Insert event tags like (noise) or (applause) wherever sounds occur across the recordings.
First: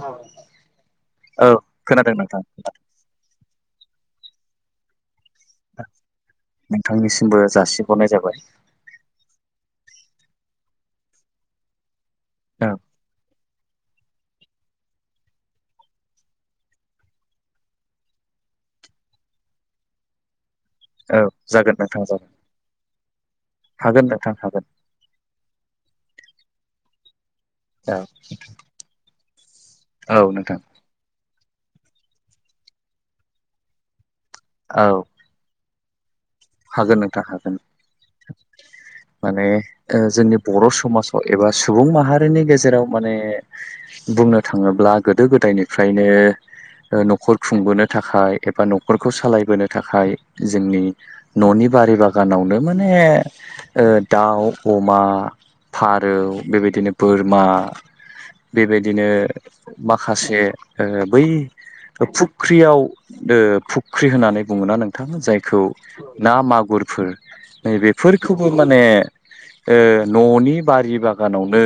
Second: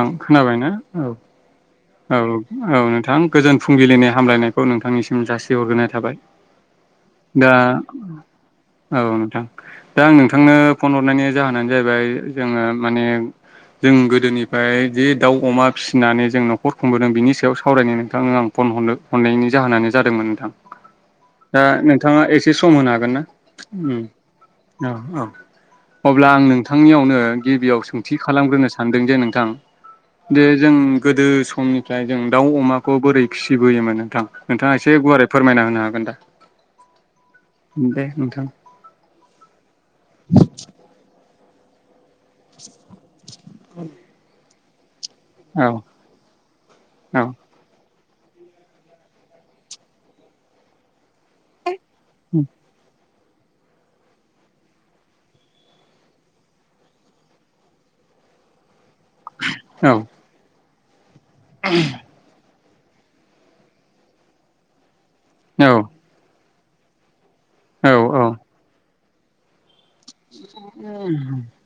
आं खोनाबाय ना औ खोनादों औ नोंथां औ नोंथां गोजोन फुंबिलिनि हामलायनायखौ नोंथांनि जासि हरग्रोनाय थाबाय नोंथांनिसिमबो दा जासिहरनाय जाबाय औ नोंथां दा आं नोंथांनो फन हरनायनि जाहोनानो जाहैबाय जोङो औ माने जों गोदोनिफ्राय जि दाउ अमा फिसिनानै जों न'खर खुंबोदों बिनि सायाव सावरायनो नोंथांनो आं फन हरनो हरनायनि जाहोनानो जादोंमोन नोंथां औ दा जागोन नोंथां नोंथाङा जागोन एसे सम होनो हागोन ना हागोन नोंथां हागोन औ औ अब्ला आं नोंथांनियावनो गिबियाव औ सोंथि खालामग्रोनो सानदों जे नोंथां औ जे नोंथां जों गोदो समनिफ्राय जों दाउ अमाखौ बोरै फिसिबोयोमोन नोंथां नोंथाङा औ एसे गुवारै फोरमायना होनो हागोन दा हागोन नोंथां हागोन दे नोंथां माने जोंनि बर' समाजाव एबा सुबुं माहारिनि गेजेराव माने बुंनो थाङोब्ला गोदो औ गोदायनिफ्रायनो औ न'खर खुंबोनो थाखाय एबा न'खरखौ सालायबोनो थाखाय जोंनि न'नि बारि बागानावनो माने दाउ अमा फारौ बेबायदिनो बोरमा बेबायदिनो औ माखासे बै फु फुख्रियाव फुख्रि होननानै बुङोना नोंथाङा जायखौ ना मागुरफोर औ नैबेफोरखौबो माने न'नि बारि औ बागानावनो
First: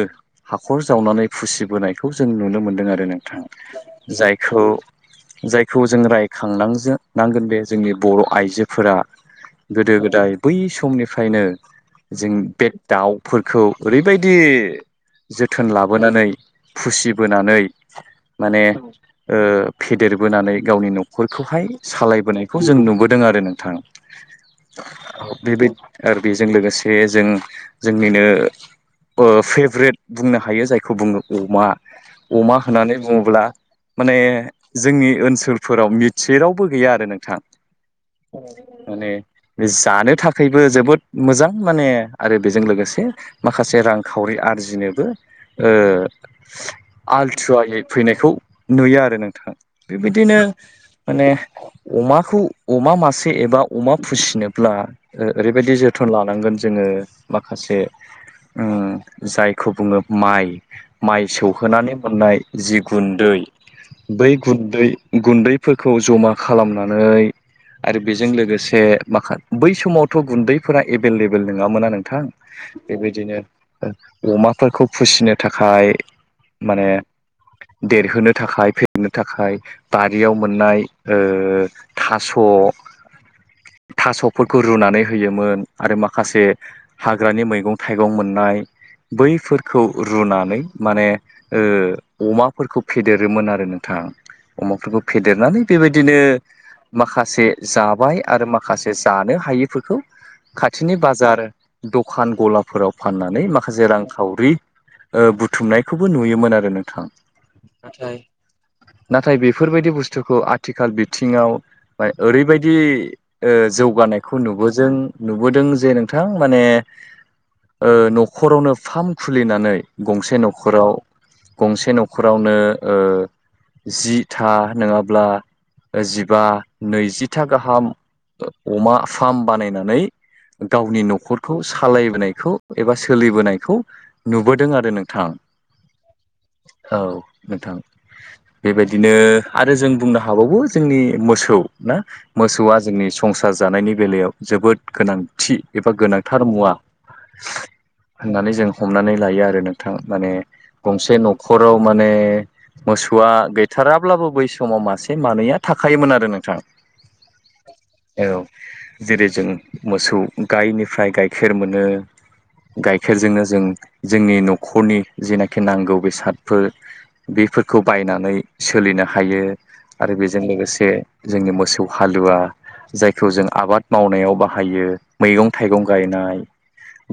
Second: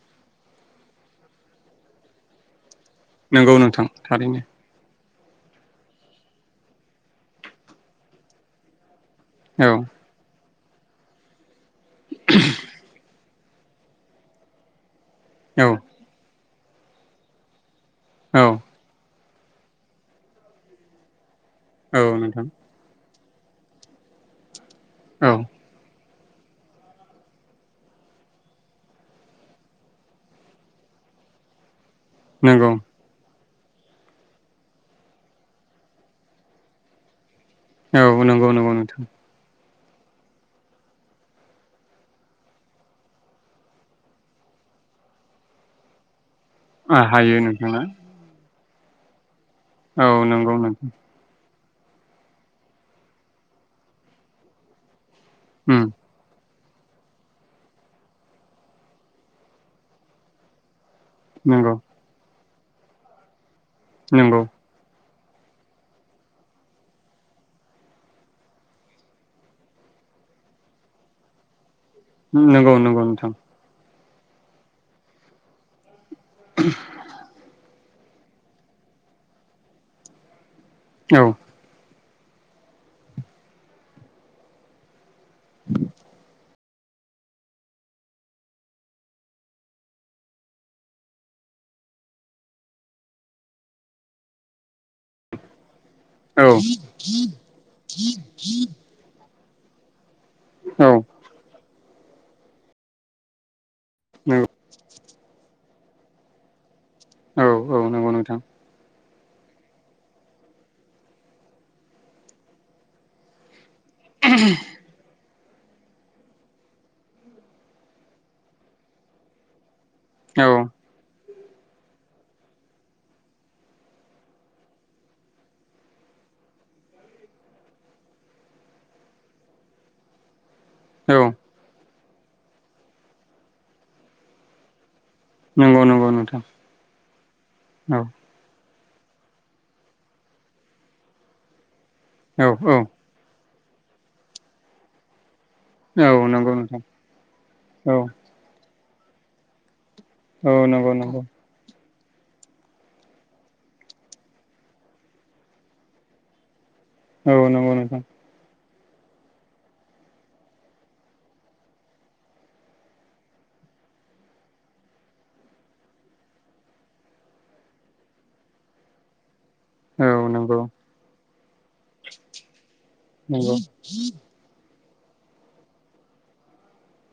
हाखर जावनानै फुसिबोनायखौ जों नुनो मोनदों आरो नोंथा नंगौ नोंथां थारैनो जायखौ जायखौ जों रायखांनांनांगोन जे जोंनि बर' आइजोफोरा औ गोदो गोदाय बै समनिफ्रायनो जों बे दाउ फोरखौ ओरैबायदि जोथोन औ लाबोनानै फुसिबोनानै औ माने फेदेरबोनानै गावनि न'खर खौहाय औ नोंथां सालायबोनायखौ जों नुबोदों आरो नोंथां औ बेबायदि आरो बेजों लोगोसे जों जोंनिनो फेभ्रेट बुंनो हायो जायखौ बुङो अमा अमा नंगौ होननानै बुङोब्ला माने जोंनि ओनसोलफोराव मिथियि रावबो गैया आरो नोंथां औ नंगौ नंगौ नोंथां बे जानो थाखायबो जोबोद मोजां माने आरो बेजों लोगोसे माखासे रांखावरि आ आरजिनोबो ओ हायो नोंथाङा आलथुवायै फैनायखौ नुयो आरो नोंथां औ बेबायदिनो नंगौ नोंथां माने अमाखौ अमा मासे फ्रि एबा अमा फिसिनोब्ला ओरैबायदि उम जोथोन लानांगोन जोङो माखासे उम जायखौ बुङो माइ माइ नंगौ सौहोनानै मोननाय जि गुन्दै बै नंगौ गुन्दै गुन्दैफोरखौ जमा खालामनानै आरो बेजों लोगोसे माखा बै समावथ' गुन्दैफोरा एभेलेबेल नङामोना आरो थां नंगौ नंगौ नोंथां बेबायदिनो अमाफोरखौ फिसिनो थाखाय माने देरहोनो थाखाय फेेरनो थाखाय बारियाव मोननाय ओ औ थास' थास'फोरखौ रुनानै होयोमोन आरो माखासे हाग्रानि मैगं थाइगं मोननाय बैफोरखौ रुनानै माने ओ अमाफोरखौ फेदेरोमोन आरो नोंथाङा अमाफोरखौ फेदेरनानै बेबायदिनो औ माखासे जाबाय आरो माखासे जानो हायिफोरखौ औ खाथिनि बाजार दखान गलाफोराव फाननानै माखासे नंगौ रांखावरि ओ बुथुमनायखौबो नुयोमोन आरो नोंथां औ औ नंगौ नोंथां नाथाय नाथाय बेफोरबायदि बुस्थुखौ आथिखाल बिथिङाव ओरैबायदि ओ जौगानायखौ नुबोजों नुबोदों जे नोंथां माने ओ न'खरावनो फार्म खुलिनानै गंसे औ न'खराव गंसे न'खरावनो ओ जि था नङाब्ला जिबा नैजिथा गाहाम अमा फार्म बानायनानै गावनि औ न'खरखौ सालायबोनायखौ एबा सोलिबोनायखौ नुबोदों आरो नों थां नंगौ नंगौ नोंथां औ नोंथां औ बेबायदिनो आरो जों बुंनो हाबावो जोंनि मोसौ ना औ मोसौआ औ जोंनि संसा र जानायनि बेलायाव जोबोद गोनां थि एबा औ गोनांथार नंगौ मुवा नोंथां औ होननानै जों हमनानै लायो आरो नों थां माने औ नंगौ गंसे नंगौ न'खराव माने मोसौआ गैथाराब्लाबो बै समाव मासे मानैया थाखायायोमोन आरो नोंथां औ नगौ नोंथां औ जेरै जों मोसौ गायनिफ्राय गाइखेर मोनो गाइखेरजोंनो जों जोंनि न'खरनि जिनाखि नांगौ बेसादफोर बे बेफोरखौ बायनानै सोलिनो हायो आरो औ बेजों नंगौ लोगोसे जोंनि मोसौ हालुवा जायखौ जों नंगौ आबाद मावनायाव बाहाय यो मैगं थाइगं गायनाय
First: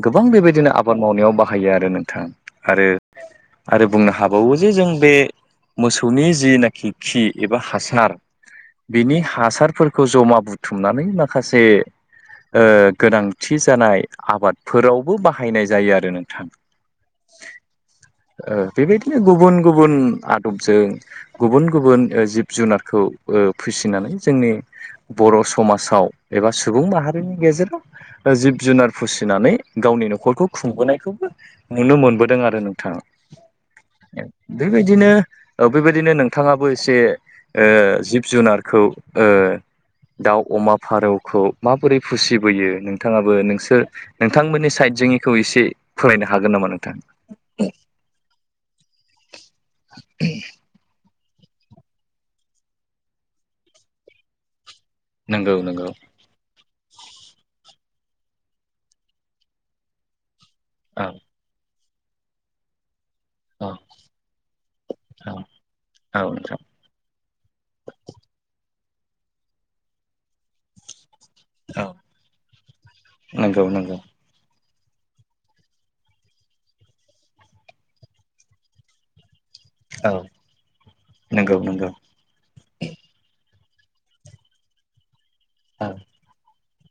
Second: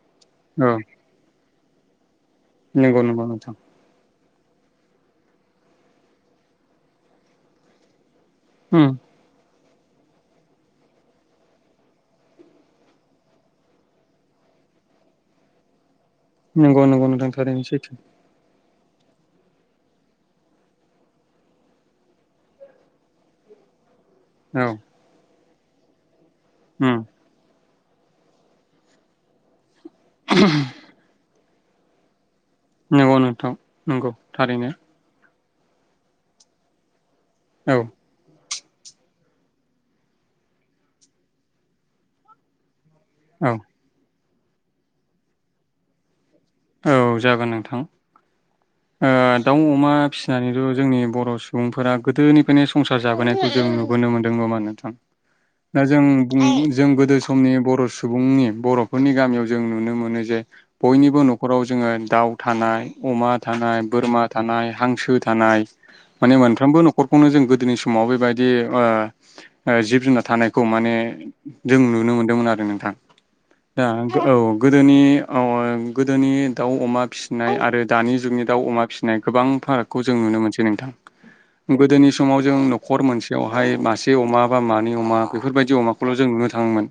गोबां औ बेबायदिनो आबाद मावनायाव बाहायो आरो नोंथां आरो नंगौ नंगौ नोंथां आरो बुंनो हाब बावो जे जों बे मोसौनि जिनाखि खि एबा हासार उम बिनि हासारफोरखौ जमा बुथुमनानै माखासे ओ गोनांथि जानाय आबादफोरावबो बाहायनाय जायो आरो नों नोंगौ नोंगौ नोंथां थारैनो सैथो ओ बेबायदिनो गुबुन गुबुन आदबजों गुबुन गुबुन ओ जिब जुनारखौ ओ फिसिनानै जोंनि औ बर' समाजाव एबा सुबुं उम माहारिनि गेजेराव जिब जुनार फिसिनानै गावनि न'खरखौ खुंबोनायखौबो नुनो मोनबोदों आरो नोंथां नंगौ नोंथां नंगौ थारैनो बेबायदिनो औ बेबायदिनो नोंथाङाबो एसे औ ओ जिब जुनारखौ ओ दाउ अमा फारौखौ माबोरै फिसिबोयो नों नोंथाङाबो औ नोंसोर नोंथांमोननि साइडजोंनिखौ एसे फोरायनो हा औ जागोन नोंथां आ दाउ अमा फिसिनानैथ' जोंनि बर' सुबुंफोरा गोदोनिफ्रायनो संसार जाबोनायखौ जों नुबोनो मोनदों नङा होनबा नों थां नंगौ दा नंगौ जों बुं जों गोदो समनि बर' सुबुंनि बर'फोरनि गामियाव जों नुनो मोनो जे औ बयनिबो न'खर जोङो दाउ थानाय अमा औ थानाय बोरमा थानाय हांसो औ थानाय औ माने नोंथां मोनफ्रोमबो न'खरखौनो जों गोदोनि समाव बेबायदि ओ ओ जिब जुनार थानायखौ माने जों औ नुनो मोनदोंमोन आरो नोंथां नंगौ दा नंगौ औ गोदोनि औ गोदोनि दाउ अमा फिसिनाय आरो दानि जुगनि दाउ अमा फिसिनाय गोबां फारागखौ औ जों नुनो मोनसै नोंथां नंगौ नंगौ गोदोनि समाव जों न'खर मोनसेयाव बहाय मासे अमा बा मानै अमा बेफोरबायदि औ अमाखौल' जों नुनो थाङोमोन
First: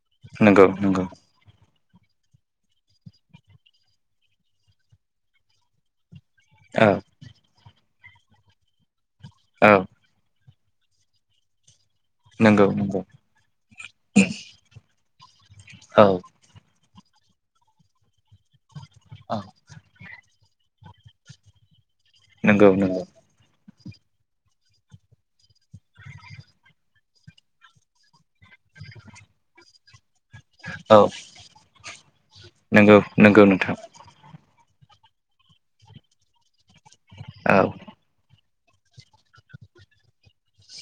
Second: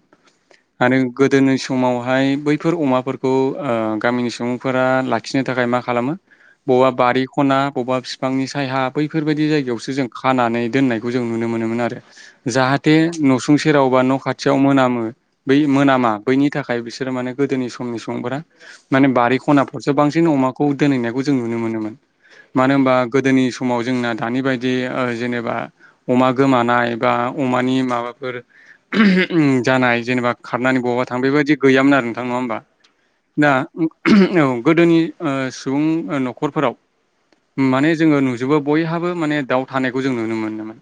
नंगौ आरो नंगौ गोदोनि समावहाय बैफोर अमाफोरखौ ओ गामिनि सुबुंफोरा लाखिनो थाखाय मा खालामो औ बबेबा बारि ख'ना बबेबा बिफांनि साया बैफोरबायादि औ जायगायावसो जों खानानै दोननायखौ जों नुनो मोनोमोन आरो नंगौ जाहाथे नंगौ न'सुं सेराव बा न' खाथियाव मोनामो बै औ मोनामा बैनि थाखाय बिसोर बिसोर माने गोदोनि समनि सुबुंफोरा माने बारि औ ख'नाफोरसो बांसिन अमाखौ खौ दोनहैनायखौ जों नुनो मोनोमोन नंगौ मानो होनबा नंगौ गोदोनि सम समाव जोंना दानि बायदि ओ जेनेबा अमा गोमानाय बा अमानि माबाफोर ओम जानाय जेनेबा खारनानै औ बावबा थां बेबायदि गैयामोन आरो नोंथां नङा होमबा नंगौ नंगौ दा नोंथां औ गोदोनि ओ सुबुं न'खरफोराव औ माने जोङो नु जोबो बयहाबो माने दाउ थानायखौ जों नुनो मोनोमोन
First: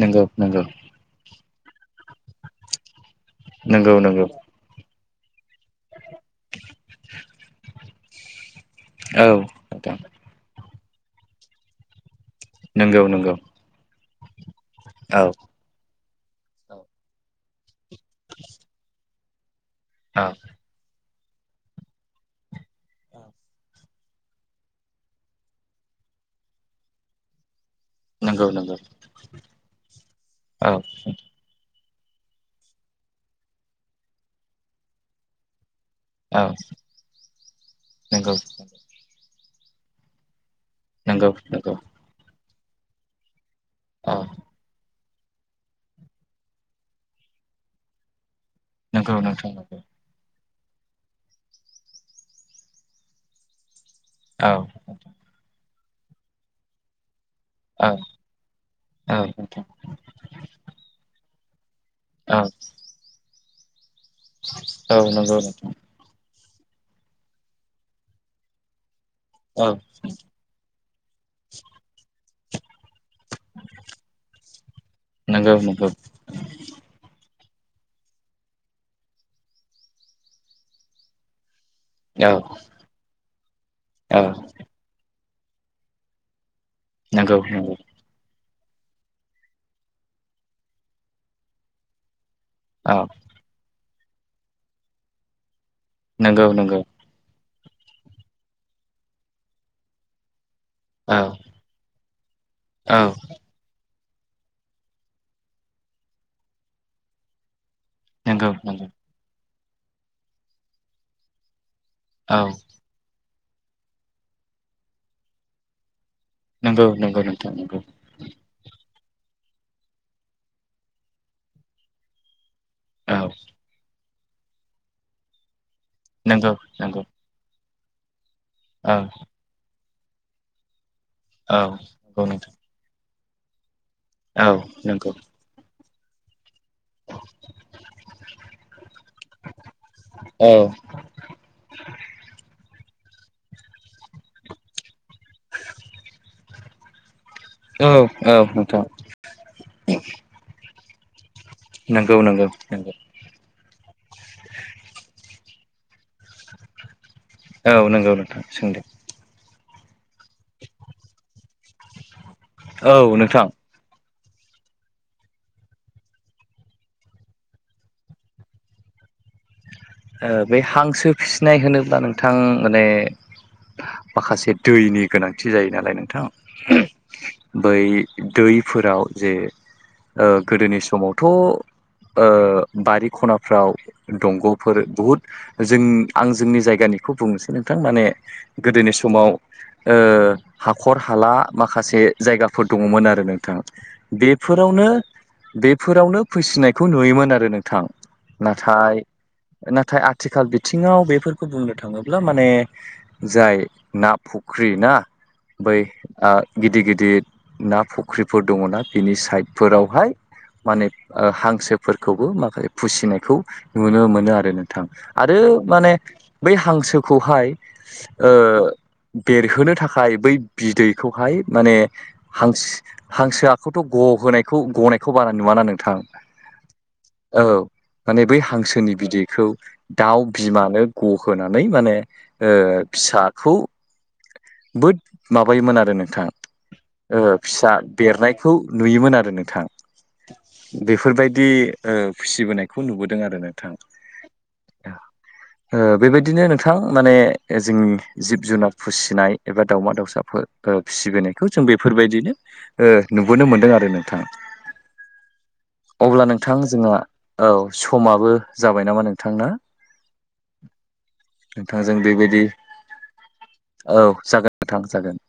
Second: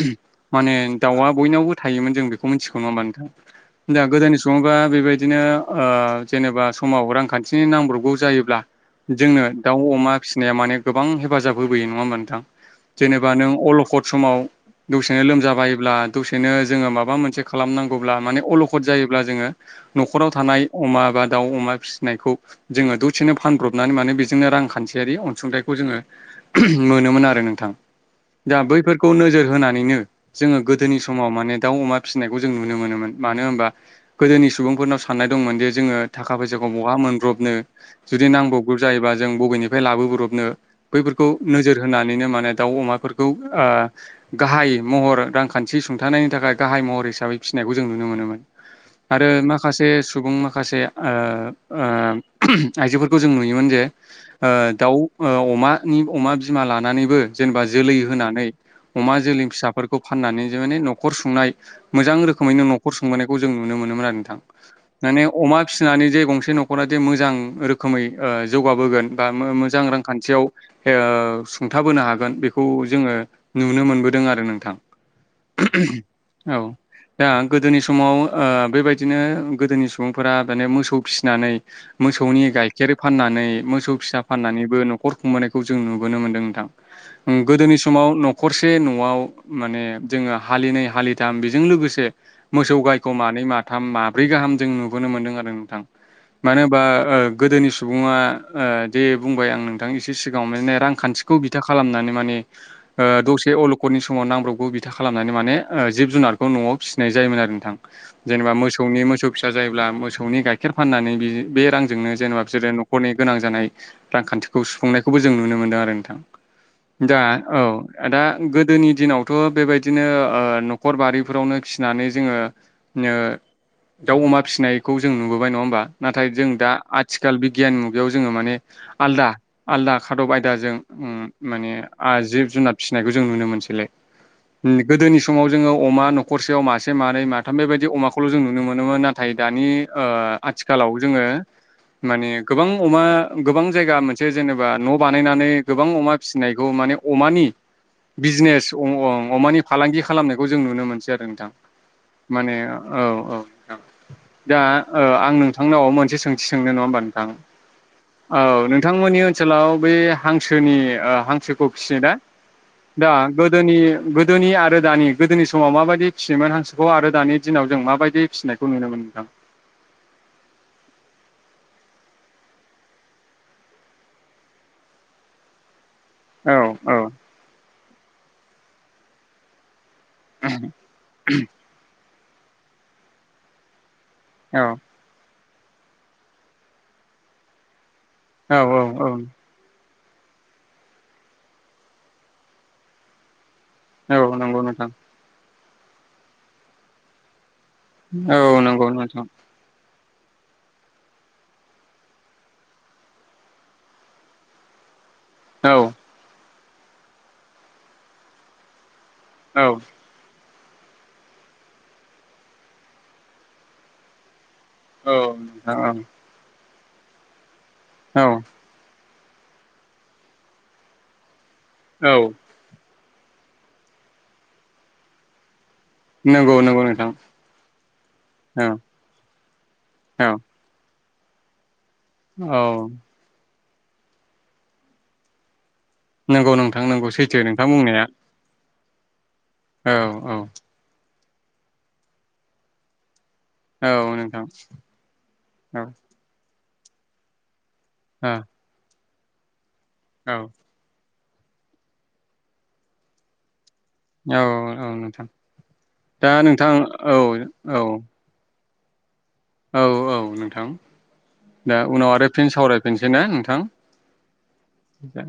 नंगौ नंगौ माने दाउआ बयनावबो थायोमोन जों बेखौ मिथिगौ नङा होमबा नोंथां नंगौ दा नंगौ गोदोनि समङावोबा बेबायदिनो आं जेनेबा समाव रां खाथिनि नांब्रबगौ जायोब्ला औ जोंनो दाउ नोंथां अमा फिसिनाया माने गोबां हेफाजाब होबोयो नङा होनबा नोंथां नंगौ जेनेबा नंगौ नों अलखद समाव दसेनो औ लोमजाबायोब्ला दसेनो जोङो माबा मोनसे खालामनांगौब्ला माने अलखद जायोब्ला जोङो औ न'खराव थानाय अमा बा दाउ अमा फि बेखौ जोङो द'सेनो फानब्रबनानै माने बेजोंनो रांखानथियारि अनसुंथाइखौ जोङो मोन नुनो मोनो आरो नोंथां नंगौ दा नंगौ बैफोरखौ नोजोर होनानैनो जोङो औ गोदोनि समाव माने दाउ अमा फिसिनायखौ जों नुनो मोनोमोन मानो होनबा गोदोनि सुबुंफोरनाव साननाय दंमोन जे जोङो थाखा औ फैसा ब'हा मोनब्रबनो नंगौ जुदि नांबावग्रब जायोबा जों बबेनिफ्राय लाबोब्रबनो बैफोरखौ नंगौ नंगौ नोजोर होनानैनो माने दाउ अमाफोरखौ औ गाहाय महर रांखानथि सुंथानायनि थाखाय गाहाय महर हिसाबै फिसिनायखौ जों नुनो मोनोमोन नंगौ आरो नोंथां नंगौ माखासे सुबुं माखासे माखासे ओ ओ आइजोफोरखौ जों नुयोमोन जे औ आ दाउ अमानि अमा बिमा लानानैबो जेनेबा औ जोलै होनानै अमा औ जोलै औ फिसाफोरखौ फाननानै जों माने न'खर सुंनाय मोजां औ रोखोमैनो न'खर संबोनायखौ जों नुनो मोनोमोन आरो नोंथां माने नंगौ अमा फिसिनानै जे गंसे से न'खरा जे मोजां रोखोमै जौगाबोगोन बा औ मोजां रांखानथियाव ओ सुंथाबोनो हागोन बेखौ जोङो नुनो मोनबोदों आरो नोंथां नंगौ नंगौ औ दा गोदोनि समाव बेबायदिनो गोदोनि सुबुंफोरा माने मोसौ फिसिनानै मोसौनि औ गाइखेर फाननानै मोसौ फिसा औ फाननानैबो न'खर खुंबोनायखौ जों नुबोनो मोनदों नंगौ नोंथां गोदोनि समाव न खरसे न'आव माने जोङो हालिनै हालिथाम बेजों लोगोसे मोसौ औ गायखौ मानै माथाम माब्रै गाहाम जों नुबोनो मोनदों आरो नोंथां नंगौ मानो नंगौ होनबा ओ गोदोनि सुबुङा दे बुंबाय आं नोंथां एसे सिगां रांखान्थिखौ बिथा खालामनानै माने औ औ दसे न'खरनि समाव नांब्रबगौ बिथा खालामनानै माने जिब जुनारखौ न'आव फिसिनाय जायोमोन आरो नोंथां नंगौ जेनेबा नंगौ मोसौनि मोसौ फिसा जायोब्ला मोसौनि गाइखेर फाननानै बे रां जोंनो औ जेनेबा बिसोरो न'खरनि गोनां जानाय रांखान्थिखौ सुफुंनायखौबो जों नुनो मोनदों आरो नोंथां नंगौ दा नंगौ नोंथां औ नंगौ दा गोदोनि दिनावथ' बेबायदिनो न'खरबारिफोरावनो फिनानै जोंङो औ दाउ अमा फिसिनायखौ जों नुबोबाय नंङा होमबा नाथाय जों नंगौ दा नंगौ आथिखाल बिगियान मुगायाव ज जोंङो माने औ आलदा आलदा खादब आयदाजों औ माने नंगौ जिब नोंथां जुनार फिसिनायखौ जों नुनो मोनसैलै औ नंगौ गोदोनि समाव जोंङो अमा न'खरसेयाव मासे मानैै माथाम बेबायदि अमाखौल' जों नुनो मोनोमोन नाथाय दानि औ आथिखालाव जोंङो माने गोबां अमा गोबां जायगा मोनसे मोनसे जेनेबा न' बानायनानै गोबां अमा फिसिनायखौ माने अमानि औ औ बिजनेस नोंथां अं अमानि फालांगि खालामनायखौ जों नुनो मोनसै आरो नोंथां नंगौ नंगौ माने नंगौ औ औ दा आं नोंथांनाव मोनसे सोंथि सोंनो नंङा होमबा औ औ नंगौ नोंथां सोंदों नोंथांमोननि ओनसोलाव बे हांसोनि हांसोखौ फिसिनो दा औ दा नोंथां गोदोनि गोदोनि आरो दानि गोदोनि समाव माबायदि फिसियोमोन हांसोखौ आरो दानि दिनाव जों माबायदि फिसिनायखौ नुनो मोनो (unintelligible) बे हांसो फिसिनाय होनोब्ला नोंथां माने माखासे दैनि गोनांथि जायो नालाय थां औ औ बै दैफोराव जे गोदोनि समावथ' ओ बारि खनाफ्राव दंग' औ फोर बुहुद जों आं जोंनि जायगानिखौ बुंनोसै नोंथां माने गोदोनि औ समाव हाखर हाला माखासे जायगाफोर दंङमोन आरो नोंथां औ नंगौ बेफोरावनो नोंथां बेफोरावनो फिसिनायखौ नुयोमोन आरो नो गोथां औ नंगौ नाथाय नोंथां नाथाय आथिखाल बिथिंङाव बेफोरखौ बुंनो थाङोब्ला माने जाय ना फुख्रि ना औ बै गिदिर गिदिर ना फुख्रिफोर दंङोना बिनि औ साइडफोरावहाय माने हांसोफोरखौबो माखासे फिसिनायखौ नुनो मोनो आरो आरो नोंथां माने बै हांसोखौहाय औ बेरहोनो थाखाय बै बिदैखौहाय माने औ हांसो हांसो आखखौथ' ग होनोनायखौ गनायखौ बारा नुवा नों थां नंगौ नंगौ नोंथां औ माने बै औ हांसोनि बिदै खौ दाउ औ बिमानो गहोनानै माने औ फिसाखौ बोद माबायोमोन आरो नोंथां नंगौ नोंथां नंगौ सैथो नोंथां फिसा बुंनाया देरनायखौ नुयोमोन आरो नोंथां औ औ बेफोरबायदि फिसिबोनायखौ नुबोदों आरो नोंथां औ नोंथां औ गोोथां माने जोंनि औ जिब जुनार फिसिनाय एबा दाउमा औ दाउसाफोर फिसिबोनो खौ जों बेफोरबायदिनो नुबोनो मोनदों आरो नोंथां औ औ नोंथां अब्ला नोंथां जोंहा औ समाबो जाबाय नामा ना नोंथां औ - औ नोंथां दा नोंथांजों उनाव आरो बेबायदि फिन सावरायफिनसै ने नोंथां औ जागोन नोंथां जागोन